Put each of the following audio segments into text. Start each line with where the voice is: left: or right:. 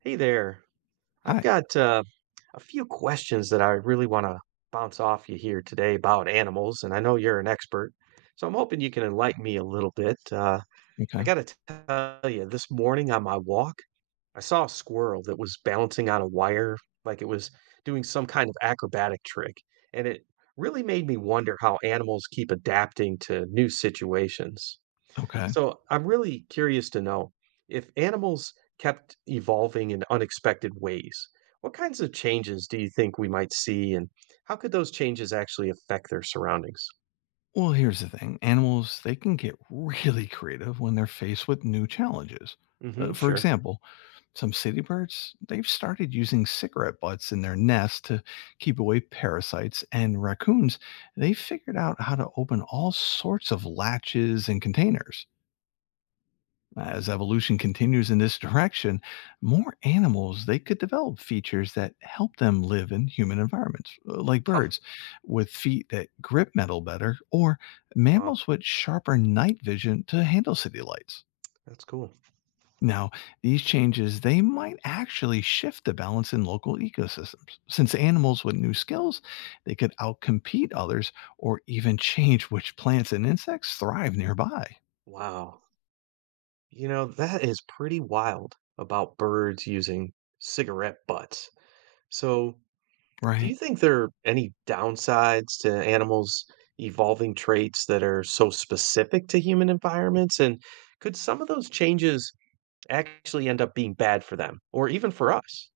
right: Hey there. I've
left: Hi.
right: got a few questions that I really want to bounce off you here today about animals, and I know you're an expert, so I'm hoping you can enlighten me a little bit. I
left: Okay.
right: got to tell you, this morning on my walk, I saw a squirrel that was balancing on a wire like it was doing some kind of acrobatic trick, and it really made me wonder how animals keep adapting to new situations.
left: Okay.
right: So I'm really curious to know if animals kept evolving in unexpected ways, what kinds of changes do you think we might see, and how could those changes actually affect their surroundings?
left: Well, here's the thing. Animals, they can get really creative when they're faced with new challenges. Uh,
right: Hmm,
left: for
right: sure.
left: example, some city birds, they've started using cigarette butts in their nests to keep away parasites, and raccoons, they figured out how to open all sorts of latches and containers. As evolution continues in this direction, more animals they could develop features that help them live in human environments, like
right: Huh.
left: birds with feet that grip metal better, or
right: Wow,
left: mammals with sharper night vision to handle city lights.
right: that's cool.
left: Now, these changes they might actually shift the balance in local ecosystems, since animals with new skills they could outcompete others or even change which plants and insects thrive nearby.
right: Wow. You know, that is pretty wild about birds using cigarette butts. So, do
left: Right.
right: you think there are any downsides to animals evolving traits that are so specific to human environments? And could some of those changes actually end up being bad for them or even for us?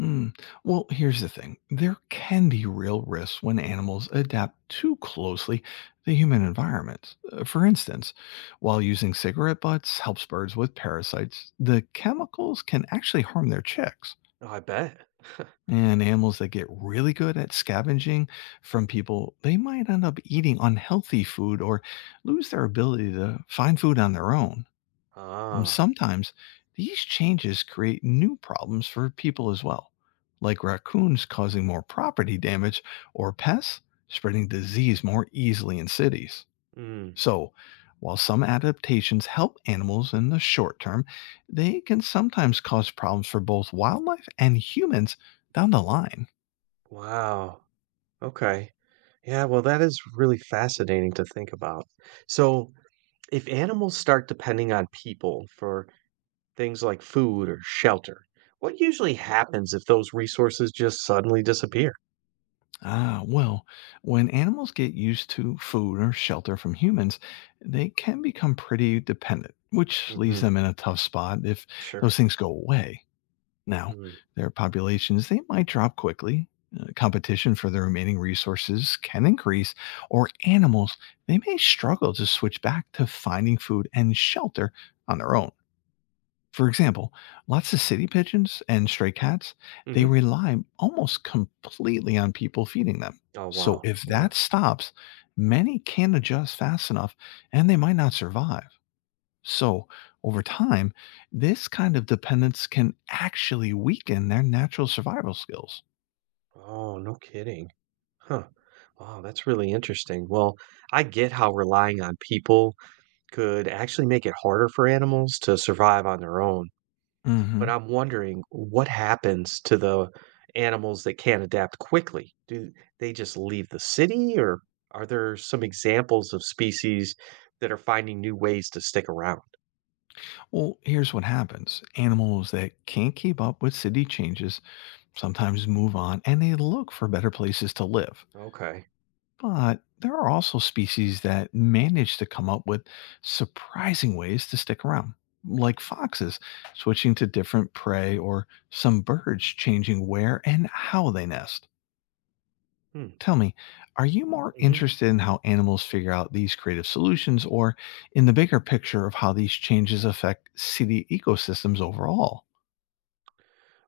left: Mm. Well, here's the thing there can be real risks when animals adapt too closely to human environments. For instance, while using cigarette butts helps birds with parasites, the chemicals can actually harm their chicks.
right: Oh, I bet.
left: And animals that get really good at scavenging from people, they might end up eating unhealthy food or lose their ability to find food on their own. And
right: Ah,
left: sometimes these changes create new problems for people as well, like raccoons causing more property damage or pests spreading disease more easily in cities.
right: mm,
left: So, while some adaptations help animals in the short term, they can sometimes cause problems for both wildlife and humans down the line.
right: wow. Okay. Yeah, well, that is really fascinating to think about. So, if animals start depending on people for things like food or shelter, what usually happens if those resources just suddenly disappear?
left: Ah, well, when animals get used to food or shelter from humans, they can become pretty dependent, which leaves
right: Hmm.
left: them in a tough spot if
right: Sure.
left: those things go away. Now,
right: Mm.
left: their populations, they might drop quickly. Competition for the remaining resources can increase, or animals, they may struggle to switch back to finding food and shelter on their own. For example, lots of city pigeons and stray cats, they
right: Mhm.
left: rely almost completely on people feeding them.
right: Oh,
left: So
right: wow.
left: if
right: Yeah.
left: that stops, many can't adjust fast enough and they might not survive. So over time, this kind of dependence can actually weaken their natural survival skills.
right: Oh, no kidding. Huh. Wow, that's really interesting. Well, I get how relying on people could actually make it harder for animals to survive on their own. But
left: Mhm.
right: I'm wondering what happens to the animals that can't adapt quickly? Do they just leave the city, or are there some examples of species that are finding new ways to stick around?
left: Well, here's what happens animals that can't keep up with city changes sometimes move on and they look for better places to live.
right: Okay.
left: But there are also species that manage to come up with surprising ways to stick around, like foxes switching to different prey or some birds changing where and how they nest.
right: Hmm.
left: Tell me, are you more
right: Mm-hmm.
left: interested in how animals figure out these creative solutions or in the bigger picture of how these changes affect city ecosystems overall?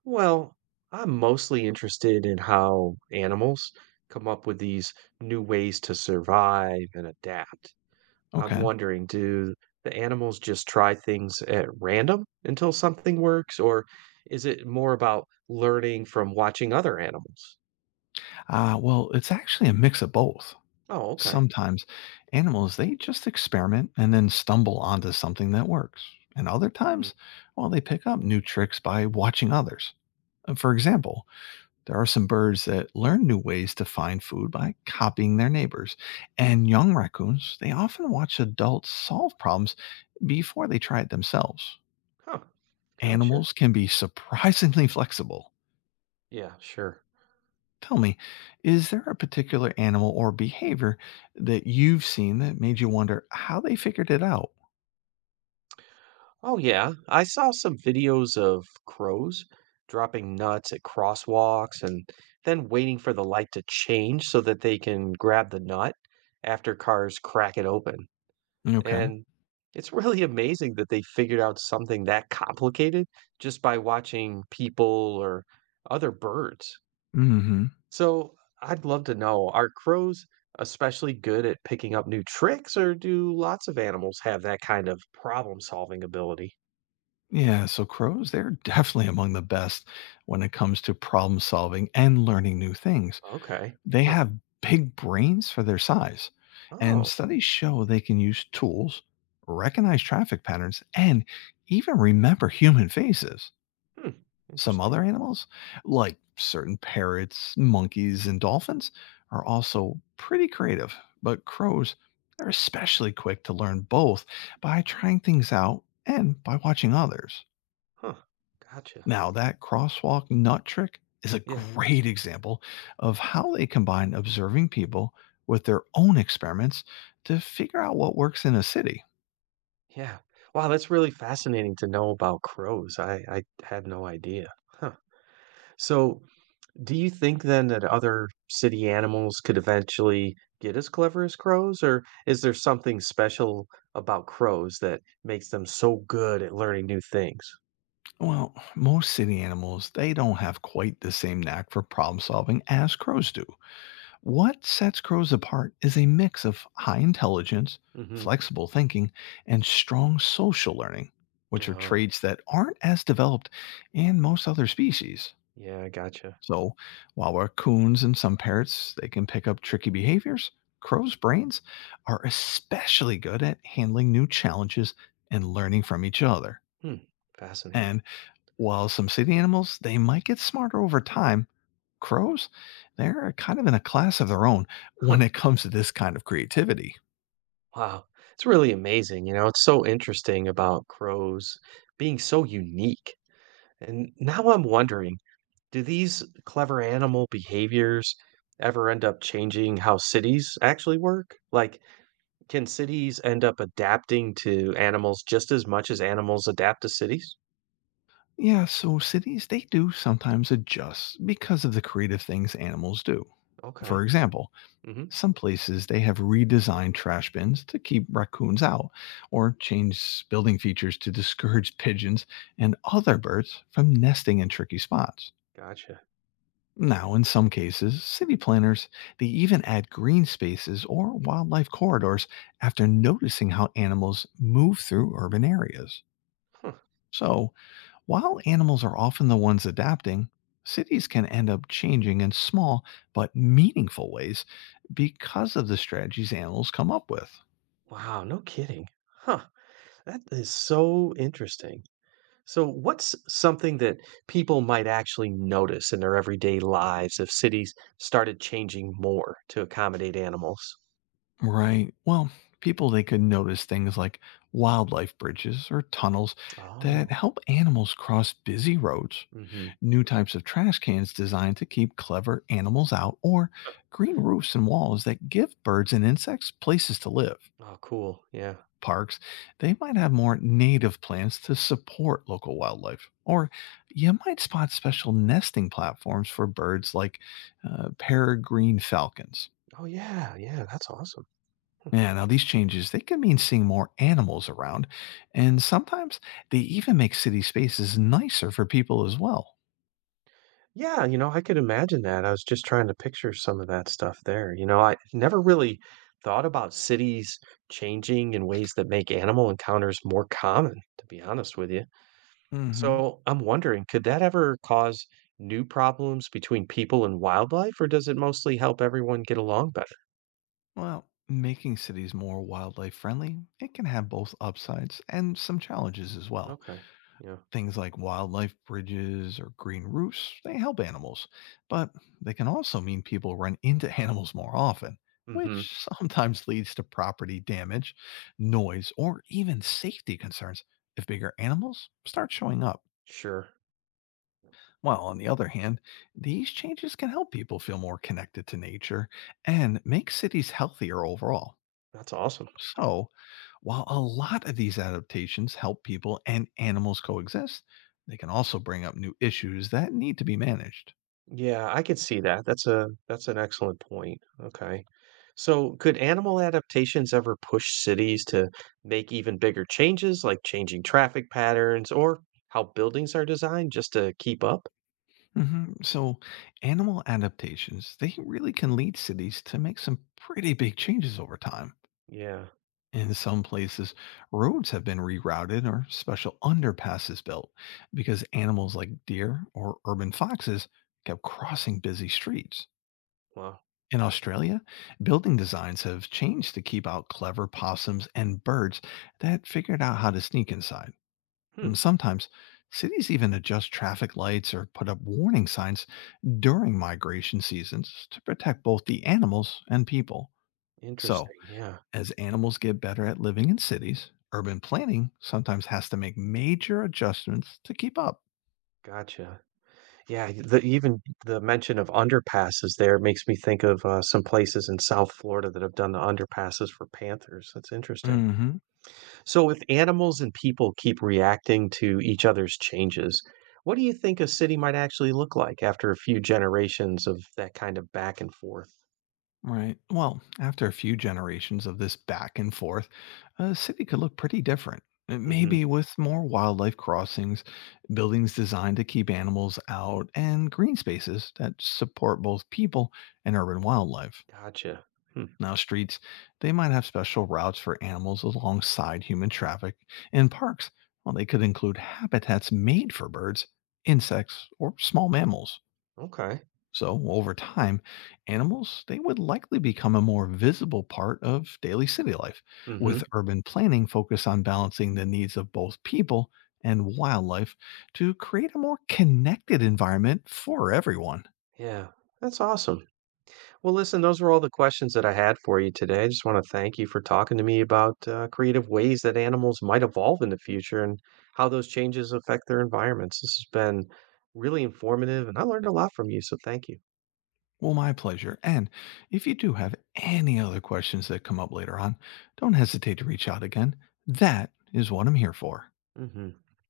right: Well, I'm mostly interested in how animals come up with these new ways to survive and adapt. I'm
left: Okay.
right: wondering, do the animals just try things at random until something works, or is it more about learning from watching other animals?
left: Well, it's actually a mix of both.
right: Oh, okay.
left: Sometimes animals, they just experiment and then stumble onto something that works. And other
right: Mm.
left: times, well, they pick up new tricks by watching others. For example, there are some birds that learn new ways to find food by copying their neighbors. And young raccoons, they often watch adults solve problems before they try it themselves.
right: Huh. Gotcha.
left: Animals can be surprisingly flexible.
right: Yeah, sure.
left: Tell me, is there a particular animal or behavior that you've seen that made you wonder how they figured it out?
right: Oh, yeah. I saw some videos of crows dropping nuts at crosswalks and then waiting for the light to change so that they can grab the nut after cars crack it open.
left: Okay.
right: And it's really amazing that they figured out something that complicated just by watching people or other birds.
left: hmm
right: So I'd love to know, are crows especially good at picking up new tricks, or do lots of animals have that kind of problem-solving ability?
left: Yeah. So crows, they're definitely among the best when it comes to problem solving and learning new things.
right: Okay.
left: They have big brains for their size, and
right: Oh,
left: studies show they can use tools, recognize traffic patterns, and even remember human faces.
right: hmm,
left: Some
right: interesting.
left: other animals, like certain parrots, monkeys, and dolphins, are also pretty creative, but crows are especially quick to learn both by trying things out and by watching others.
right: Huh, gotcha.
left: Now, that crosswalk nut trick is a
right: Yeah,
left: great example of how they combine observing people with their own experiments to figure out what works in a city.
right: yeah. Wow, that's really fascinating to know about crows. I had no idea. Huh. So, do you think then that other city animals could eventually get as clever as crows, or is there something special about crows that makes them so good at learning new things?
left: Well, most city animals, they don't have quite the same knack for problem solving as crows do. What sets crows apart is a mix of high intelligence,
right: Mm-hmm.
left: flexible thinking, and strong social learning, which are
right: Oh,
left: traits that aren't as developed in most other species.
right: yeah, I gotcha.
left: So, while raccoons and some parrots they can pick up tricky behaviors, crows' brains are especially good at handling new challenges and learning from each other.
right: Hmm, fascinating.
left: And while some city animals, they might get smarter over time, crows, they're kind of in a class of their own when
right: Huh.
left: it comes to this kind of creativity.
right: Wow, it's really amazing, you know, it's so interesting about crows being so unique. And now I'm wondering, do these clever animal behaviors ever end up changing how cities actually work? Like, can cities end up adapting to animals just as much as animals adapt to cities?
left: Yeah, so cities, they do sometimes adjust because of the creative things animals do. For
right: Okay.
left: example,
right: Hmm.
left: some places they have redesigned trash bins to keep raccoons out, or changed building features to discourage pigeons and other birds from nesting in tricky spots.
right: Gotcha.
left: Now, in some cases, city planners, they even add green spaces or wildlife corridors after noticing how animals move through urban areas.
right: Huh.
left: So, while animals are often the ones adapting, cities can end up changing in small but meaningful ways because of the strategies animals come up with.
right: Wow, no kidding. Huh. That is so interesting. So, what's something that people might actually notice in their everyday lives if cities started changing more to accommodate animals?
left: Right. Well, people they could notice things like wildlife bridges or tunnels that
right: Oh,
left: help animals cross busy roads
right: hmm.
left: new types of trash cans designed to keep clever animals out, or green roofs and walls that give birds and insects places to live.
right: Oh, cool. Yeah.
left: Parks, they might have more native plants to support local wildlife. Or you might spot special nesting platforms for birds like peregrine falcons.
right: Oh, yeah. Yeah. That's awesome.
left: Yeah, now these changes, they can mean seeing more animals around, and sometimes they even make city spaces nicer for people as well.
right: Yeah. You know, I could imagine that. I was just trying to picture some of that stuff there. You know, I never really thought about cities changing in ways that make animal encounters more common, to be honest with you.
left: hmm
right: So I'm wondering, could that ever cause new problems between people and wildlife, or does it mostly help everyone get along better?
left: Well, making cities more wildlife friendly, it can have both upsides and some challenges as well.
right: Okay. Yeah.
left: Things like wildlife bridges or green roofs, they help animals, but they can also mean people run into animals more often,
right: Mm-hmm.
left: which sometimes leads to property damage, noise, or even safety concerns if bigger animals start showing up.
right: Sure.
left: While on the other hand, these changes can help people feel more connected to nature and make cities healthier overall.
right: That's awesome.
left: So, while a lot of these adaptations help people and animals coexist, they can also bring up new issues that need to be managed.
right: Yeah, I could see that. That's an excellent point. Okay. So could animal adaptations ever push cities to make even bigger changes, like changing traffic patterns or how buildings are designed just to keep up?
left: So, animal adaptations, they really can lead cities to make some pretty big changes over time.
right: Yeah.
left: In some places, roads have been rerouted or special underpasses built because animals like deer or urban foxes kept crossing busy streets.
right: Wow.
left: In Australia, building designs have changed to keep out clever possums and birds that figured out how to sneak inside.
right: Hmm.
left: And sometimes, cities even adjust traffic lights or put up warning signs during migration seasons to protect both the animals and people. So,
right: Interesting. Yeah.
left: as animals get better at living in cities, urban planning sometimes has to make major adjustments to keep up.
right: Gotcha. Yeah, the even the mention of underpasses there makes me think of, some places in South Florida that have done the underpasses for panthers, that's interesting.
left: Mhm.
right: So if animals and people keep reacting to each other's changes, what do you think a city might actually look like after a few generations of that kind of back and forth?
left: Right. Well, after a few generations of this back and forth, a city could look pretty different. Uh,
right: Mhm,
left: Maybe with more wildlife crossings, buildings designed to keep animals out, and green spaces that support both people and urban wildlife.
right: gotcha. Hmm,
left: Now, streets, they might have special routes for animals alongside human traffic. And parks, well, they could include habitats made for birds, insects, or small mammals.
right: okay.
left: So, over time, animals they would likely become a more visible part of daily city life,
right: Mhm,
left: with urban planning focused on balancing the needs of both people and wildlife to create a more connected environment for everyone.
right: yeah, that's awesome. Well, listen, those were all the questions that I had for you today. I just want to thank you for talking to me about creative ways that animals might evolve in the future and how those changes affect their environments. This has been really informative, and I learned a lot from you. So thank you.
left: Well, my pleasure. And if you do have any other questions that come up later on, don't hesitate to reach out again. That is what I'm here for.
right: Hmm.